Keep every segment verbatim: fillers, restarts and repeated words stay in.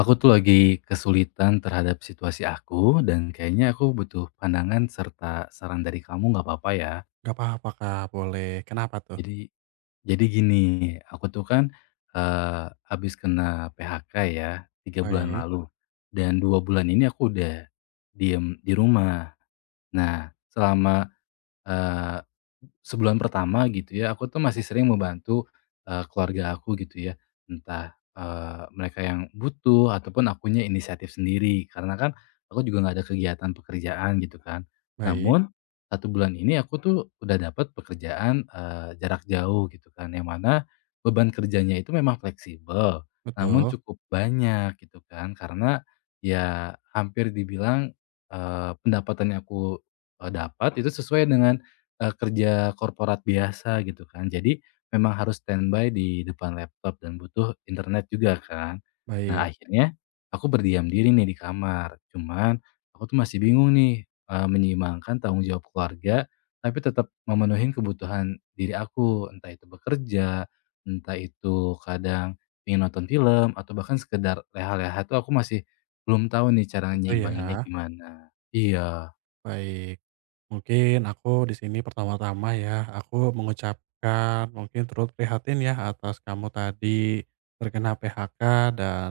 Aku tuh lagi kesulitan terhadap situasi aku dan kayaknya aku butuh pandangan serta saran dari kamu, nggak apa-apa ya. Gak apa-apa, Kak, boleh. Kenapa tuh? Jadi jadi gini, aku tuh kan, eee, habis kena P H K ya, tiga bulan Baik, lalu dan dua bulan ini aku udah diem di rumah. Nah, selama Eee, sebulan pertama gitu ya, aku tuh masih sering membantu, eee, keluarga aku gitu ya. Entah, eee, mereka yang butuh ataupun akunya inisiatif sendiri, karena kan aku juga nggak ada kegiatan pekerjaan gitu kan. baik, Namun, satu bulan ini aku tuh udah dapat pekerjaan, eee, jarak jauh gitu kan, yang mana beban kerjanya itu memang fleksibel, namun betul, cukup banyak gitu kan. Karena ya hampir dibilang, eee, pendapatan yang aku, eee, dapat itu sesuai dengan Eee, kerja korporat biasa gitu kan. Jadi memang harus standby di depan laptop dan butuh internet juga kan. Nah baik, akhirnya aku berdiam diri nih di kamar. Cuman aku tuh masih bingung nih, eee, menyeimbangkan tanggung jawab keluarga, tapi tetap memenuhi kebutuhan diri aku. Entah itu bekerja, entah itu kadang ingin nonton film, atau bahkan sekedar leha-leha tuh aku masih belum tahu nih cara itu nyimbanginnya ya. gimana. Iya. Baik, mungkin aku di sini pertama-tama ya, aku mengucapkan mungkin turut prihatin ya atas kamu tadi terkena P H K dan,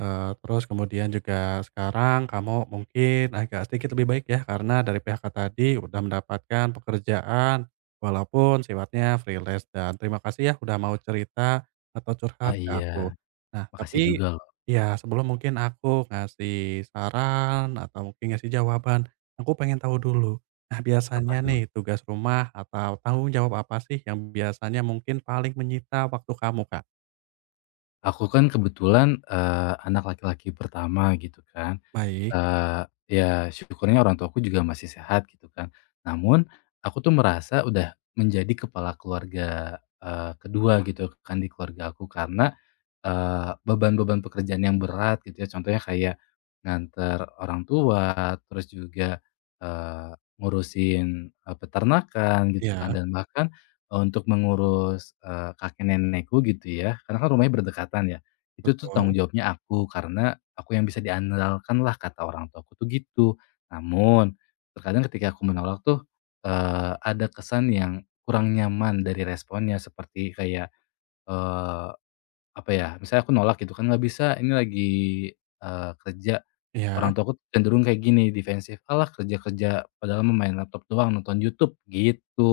eee, terus kemudian juga sekarang kamu mungkin agak sedikit lebih baik ya karena dari P H K tadi udah mendapatkan pekerjaan walaupun sifatnya freelance, dan terima kasih ya udah mau cerita atau curhat Ah, ke iya. aku. Nah, Makasih tapi juga loh. ya sebelum mungkin aku ngasih saran atau mungkin ngasih jawaban, aku pengen tahu dulu. Nah, Apa biasanya tuh? nih tugas rumah atau tanggung jawab apa sih yang biasanya mungkin paling menyita waktu kamu, Kak? Aku kan kebetulan, eee, anak laki-laki pertama gitu kan, Baik, eee, ya syukurnya orang tuaku juga masih sehat gitu kan. Namun aku tuh merasa udah menjadi kepala keluarga, eee, kedua gitu kan di keluarga aku karena Eee, beban-beban pekerjaan yang berat gitu ya, contohnya kayak nganter orang tua, terus juga, eee, ngurusin, eee, peternakan gitu kan iya, dan bahkan, eee, untuk mengurus, eee, kakek nenekku gitu ya, karena kan rumahnya berdekatan ya, itu tuh betul, tanggung jawabnya aku karena aku yang bisa diandalkan lah kata orang tuaku tuh gitu. Namun, terkadang ketika aku menolak tuh, eee, ada kesan yang kurang nyaman dari responnya seperti kayak, apa ya, misalnya aku nolak gitu kan, "Nggak bisa, ini lagi, eee, kerja." iya, Orang tua aku cenderung kayak gini, defensif, "Alah kerja-kerja, padahal mah main laptop doang, nonton YouTube." Gitu.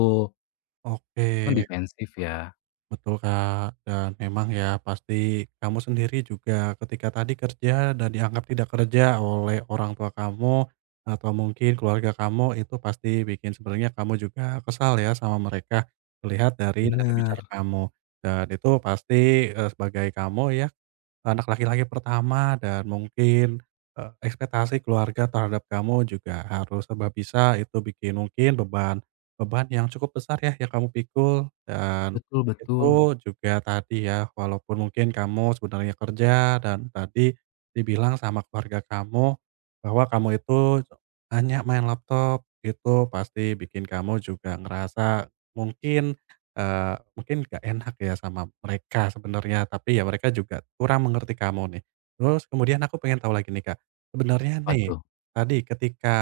Itu kan oke. defensif ya. Betul, Kak, dan memang ya pasti kamu sendiri juga ketika tadi kerja dan dianggap tidak kerja oleh orang tua kamu atau mungkin keluarga kamu, itu pasti bikin sebenarnya kamu juga kesal ya sama mereka, terlihat dari nada Bener. bicara kamu. Dan itu pasti, eee, sebagai kamu ya anak laki-laki pertama dan mungkin, eee, ekspektasi keluarga terhadap kamu juga harus serba bisa, itu bikin mungkin beban beban yang cukup besar ya yang kamu pikul. Dan Betul betul. itu juga tadi ya, walaupun mungkin kamu sebenarnya kerja dan tadi dibilang sama keluarga kamu bahwa kamu itu hanya main laptop, itu pasti bikin kamu juga ngerasa mungkin, eee, mungkin gak enak ya sama mereka sebenarnya, tapi ya mereka juga kurang mengerti kamu nih. Terus kemudian aku pengen tahu lagi nih, Kak, sebenarnya nih Waduh, tadi ketika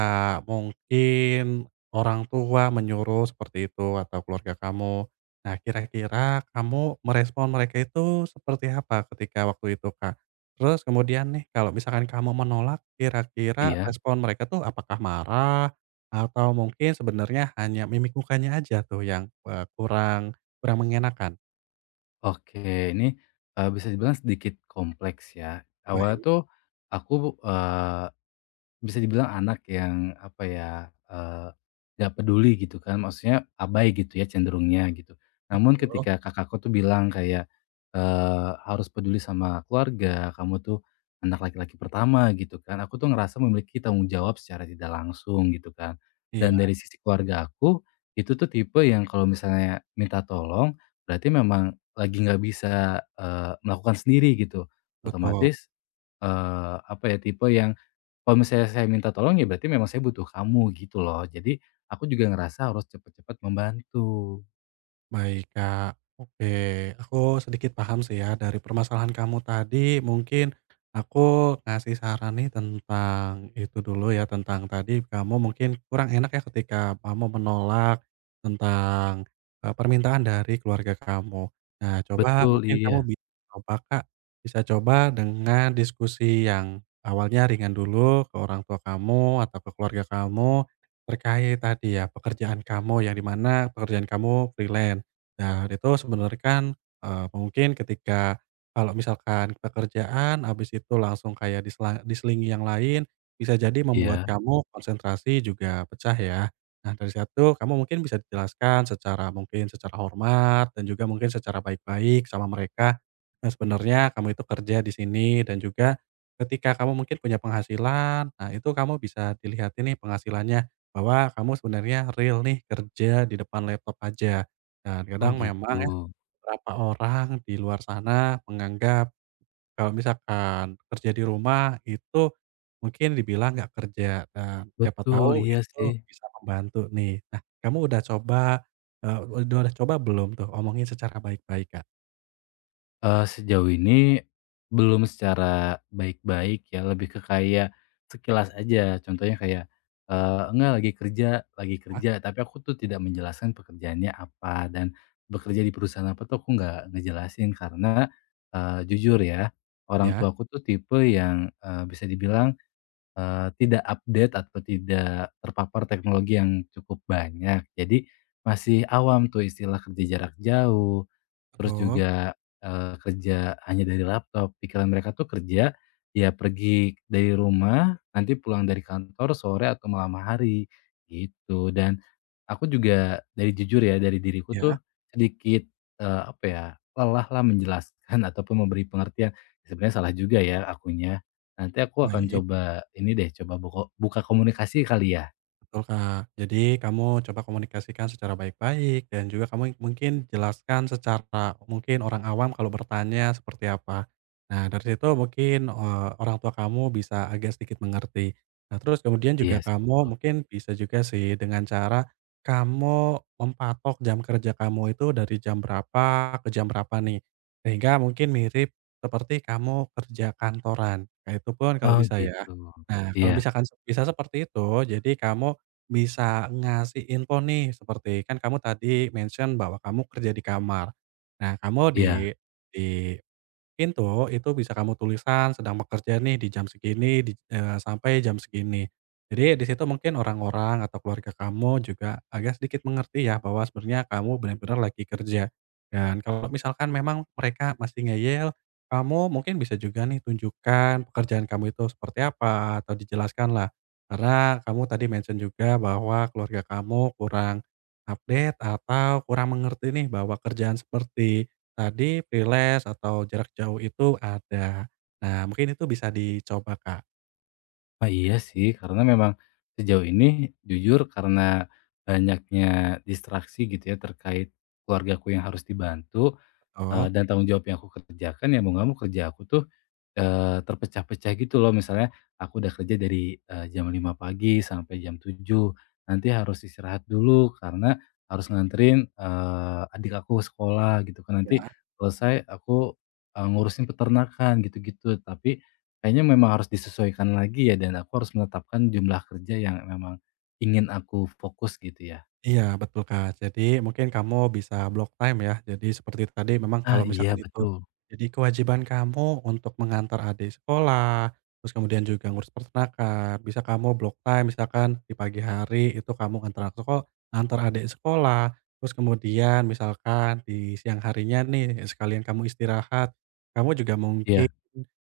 mungkin orang tua menyuruh seperti itu atau keluarga kamu. Nah, kira-kira kamu merespon mereka itu seperti apa ketika waktu itu, Kak? Terus kemudian nih kalau misalkan kamu menolak, kira-kira iya? respon mereka tuh apakah marah atau mungkin sebenarnya hanya mimik mukanya aja tuh yang, eee, kurang kurang mengenakan? Oke, ini, eee, bisa dibilang sedikit kompleks ya. Awalnya Baik, tuh aku, eee bisa dibilang anak yang apa ya, eee, nggak peduli gitu kan, maksudnya abai gitu ya cenderungnya gitu. Namun betul. ketika kakakku tuh bilang kayak, eee, harus peduli sama keluarga, kamu tuh anak laki-laki pertama gitu kan, aku tuh ngerasa memiliki tanggung jawab secara tidak langsung gitu kan. Iya, Dan dari sisi keluarga aku, itu tuh tipe yang kalau misalnya minta tolong, berarti memang lagi nggak bisa, eee, melakukan sendiri gitu. betul. Otomatis Eee, apa ya, tipe yang kalau misalnya saya minta tolong ya berarti memang saya butuh kamu gitu loh. Jadi aku juga ngerasa harus cepat-cepat membantu. Baik, Kak. Oke, aku sedikit paham sih ya dari permasalahan kamu tadi. Mungkin aku ngasih saran nih tentang itu dulu ya, tentang tadi kamu mungkin kurang enak ya ketika kamu menolak tentang, eee, permintaan dari keluarga kamu. Nah, coba Mhm, Betul, mungkin kamu iya. bisa coba, Kak, bisa coba dengan diskusi yang awalnya ringan dulu ke orang tua kamu atau ke keluarga kamu terkait tadi ya pekerjaan kamu yang di mana pekerjaan kamu freelance. Dan itu sebenarnya kan, eee, mungkin ketika kalau misalkan pekerjaan habis itu langsung kayak disela diselingi yang lain, bisa jadi membuat Iya? kamu konsentrasi juga pecah ya. Nah, dari satu kamu mungkin bisa dijelaskan secara mungkin secara hormat dan juga mungkin secara baik-baik sama mereka, nah sebenarnya kamu itu kerja di sini, dan juga ketika kamu mungkin punya penghasilan, nah itu kamu bisa dilihatin nih penghasilannya, bahwa kamu sebenarnya real nih kerja di depan laptop aja. Dan Oh kadang memang gitu. ya beberapa orang di luar sana menganggap kalau misalkan kerja di rumah itu mungkin dibilang nggak kerja, dan siapa Betul, tahu iya itu sih. bisa membantu nih. Nah, kamu udah coba, eee, udah udah coba belum tuh omongin secara baik-baik, Kak? Eee, sejauh ini belum secara baik-baik ya, lebih ke kayak sekilas aja. Contohnya kayak, eee, "Enggak lagi kerja lagi Ah, kerja," tapi aku tuh tidak menjelaskan pekerjaannya apa dan bekerja di perusahaan apa tuh aku nggak ngejelasin karena, eee, jujur ya, orang ya? tuaku tuh tipe yang, eee, bisa dibilang, eee, tidak update atau tidak terpapar teknologi yang cukup banyak. Jadi masih awam tuh istilah kerja jarak jauh. Terus Betul. juga, eee, kerja hanya dari laptop, pikiran mereka tuh kerja, ya pergi dari rumah, nanti pulang dari kantor sore atau malam hari, gitu. Dan aku juga dari jujur ya, dari diriku Ya, tuh sedikit, eee, apa ya, lelah lah menjelaskan ataupun memberi pengertian. Sebenarnya salah juga ya akunya. Nanti aku akan baik. coba ini deh, coba buko buka komunikasi kali ya? Betul, Kak. Jadi kamu coba komunikasikan secara baik-baik dan juga kamu mungkin jelaskan secara mungkin orang awam kalau bertanya seperti apa. Nah, dari situ mungkin, eee, orang tua kamu bisa agak sedikit mengerti. Nah, terus kemudian Iya juga sih kamu betul. mungkin bisa juga sih dengan cara kamu mempatok jam kerja kamu itu dari jam berapa ke jam berapa nih, sehingga mungkin mirip seperti kamu kerja kantoran. Nah, itu pun kalau Oh bisa ya. gitu. Nah, kalau Iya misalkan se- bisa seperti itu, jadi kamu bisa ngasih info nih seperti kan kamu tadi mention bahwa kamu kerja di kamar. Nah, kamu di iya. di itu itu bisa kamu tulisan sedang bekerja nih di jam segini di eee, sampai jam segini. Jadi di situ mungkin orang-orang atau keluarga kamu juga agak sedikit mengerti ya bahwa sebenarnya kamu benar-benar lagi kerja. Dan kalau misalkan memang mereka masih ngeyel, kamu mungkin bisa juga nih tunjukkan pekerjaan kamu itu seperti apa atau dijelaskanlah. Karena kamu tadi mention juga bahwa keluarga kamu kurang update atau kurang mengerti nih bahwa kerjaan seperti tadi freelance atau jarak jauh itu ada. Nah, mungkin itu bisa dicoba, Kak, Ah, iya sih, karena memang sejauh ini jujur karena banyaknya distraksi gitu ya terkait keluargaku yang harus dibantu. Eee, betul? dan tanggung jawab yang aku kerjakan ya mau nggak mau kerja aku tuh, eee, terpecah-pecah gitu loh, misalnya aku udah kerja dari, eee, jam lima pagi sampai jam tujuh, nanti harus istirahat dulu karena harus nganterin, eee, adik aku sekolah gitu kan, nanti Iya, selesai aku, eee, ngurusin peternakan gitu-gitu, tapi kayaknya memang harus disesuaikan lagi ya dan aku harus menetapkan jumlah kerja yang memang ingin aku fokus gitu ya. iya, betul, Kak. Jadi mungkin kamu bisa block time ya. Jadi seperti tadi memang Ah, kalau iya misalkan itu betul, jadi kewajiban kamu untuk mengantar adik sekolah, terus kemudian juga ngurus peternakan, bisa kamu block time misalkan di pagi hari itu kamu antar aku kok antar adik sekolah, terus kemudian misalkan di siang harinya nih sekalian kamu istirahat, kamu juga mungkin iya.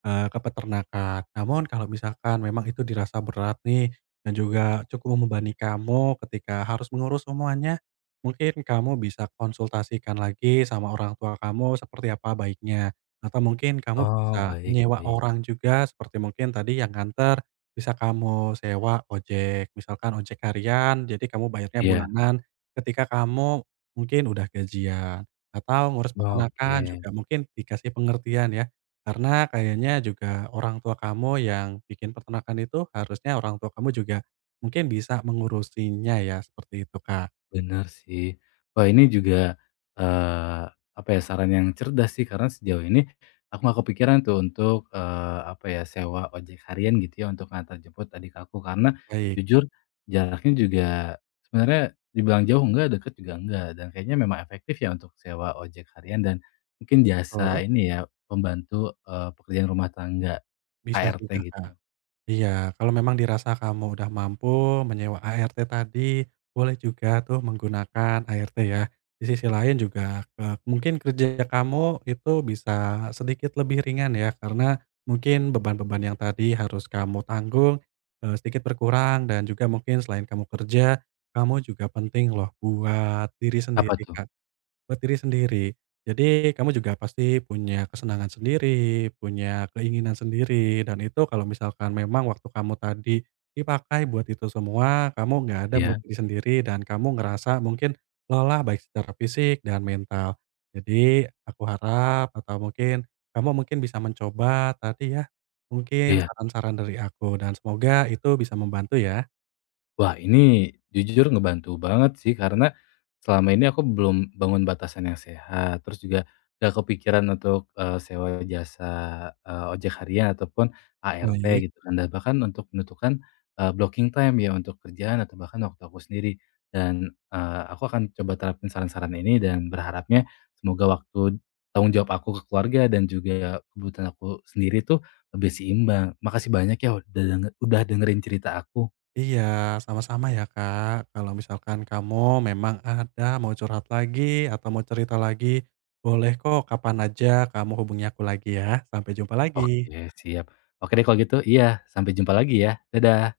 eee, ke peternakan. Namun kalau misalkan memang itu dirasa berat nih dan juga cukup membebani kamu ketika harus mengurus semuanya, mungkin kamu bisa konsultasikan lagi sama orang tua kamu seperti apa baiknya. Atau mungkin kamu Oh bisa baik menyewa baik, orang juga seperti mungkin tadi yang nganter bisa kamu sewa ojek, misalkan ojek harian, jadi kamu bayarnya iya. bulanan ketika kamu mungkin udah gajian. Atau ngurus Oke, peternakan juga mungkin dikasih pengertian ya karena kayaknya juga orang tua kamu yang bikin peternakan itu harusnya orang tua kamu juga mungkin bisa mengurusinya ya, seperti itu, Kak. benar sih. Wah ini juga, eee, apa ya, saran yang cerdas sih karena sejauh ini aku nggak kepikiran tuh untuk, eee, apa ya, sewa ojek harian gitu ya untuk ngantar jemput adik aku karena Baik, jujur jaraknya juga sebenarnya dibilang jauh enggak, deket juga enggak, dan kayaknya memang efektif ya untuk sewa ojek harian dan mungkin betul, jasa ini ya, pembantu, eee, pekerjaan rumah tangga, bisa A R T juga, Kak. gitu. Iya, kalau memang dirasa kamu udah mampu menyewa A R T tadi, boleh juga tuh menggunakan A R T ya. Di sisi lain juga eee, mungkin kerja kamu itu bisa sedikit lebih ringan ya, karena mungkin beban-beban yang tadi harus kamu tanggung, eee, sedikit berkurang, dan juga mungkin selain kamu kerja, kamu juga penting loh buat diri Apa sendiri, tuh? Kak. Buat diri sendiri. Jadi kamu juga pasti punya kesenangan sendiri, punya keinginan sendiri, dan itu kalau misalkan memang waktu kamu tadi dipakai buat itu semua, kamu nggak ada buat Iya? diri sendiri dan kamu ngerasa mungkin lelah baik secara fisik dan mental. Jadi aku harap atau mungkin kamu mungkin bisa mencoba tadi ya, mungkin Iya. saran-saran dari aku dan semoga itu bisa membantu ya. Wah, ini jujur ngebantu banget sih, karena selama ini aku belum bangun batasan yang sehat, terus juga nggak kepikiran untuk, eee, sewa jasa, eee, ojek harian ataupun A R T Baik. gitu kan, dan bahkan untuk menentukan, eee, blocking time ya untuk kerjaan atau bahkan waktu aku sendiri. Dan, eee, aku akan coba terapin saran-saran ini dan berharapnya semoga waktu tanggung jawab aku ke keluarga dan juga kebutuhan aku sendiri tuh lebih seimbang. Makasih banyak ya udah denge udah dengerin cerita aku. Iya, sama-sama ya, Kak. Kalau misalkan kamu memang ada mau curhat lagi atau mau cerita lagi, boleh kok kapan aja kamu hubungi aku lagi ya. Sampai jumpa lagi. Oke, siap. Oke deh kalau gitu iya, sampai jumpa lagi ya. Dadah.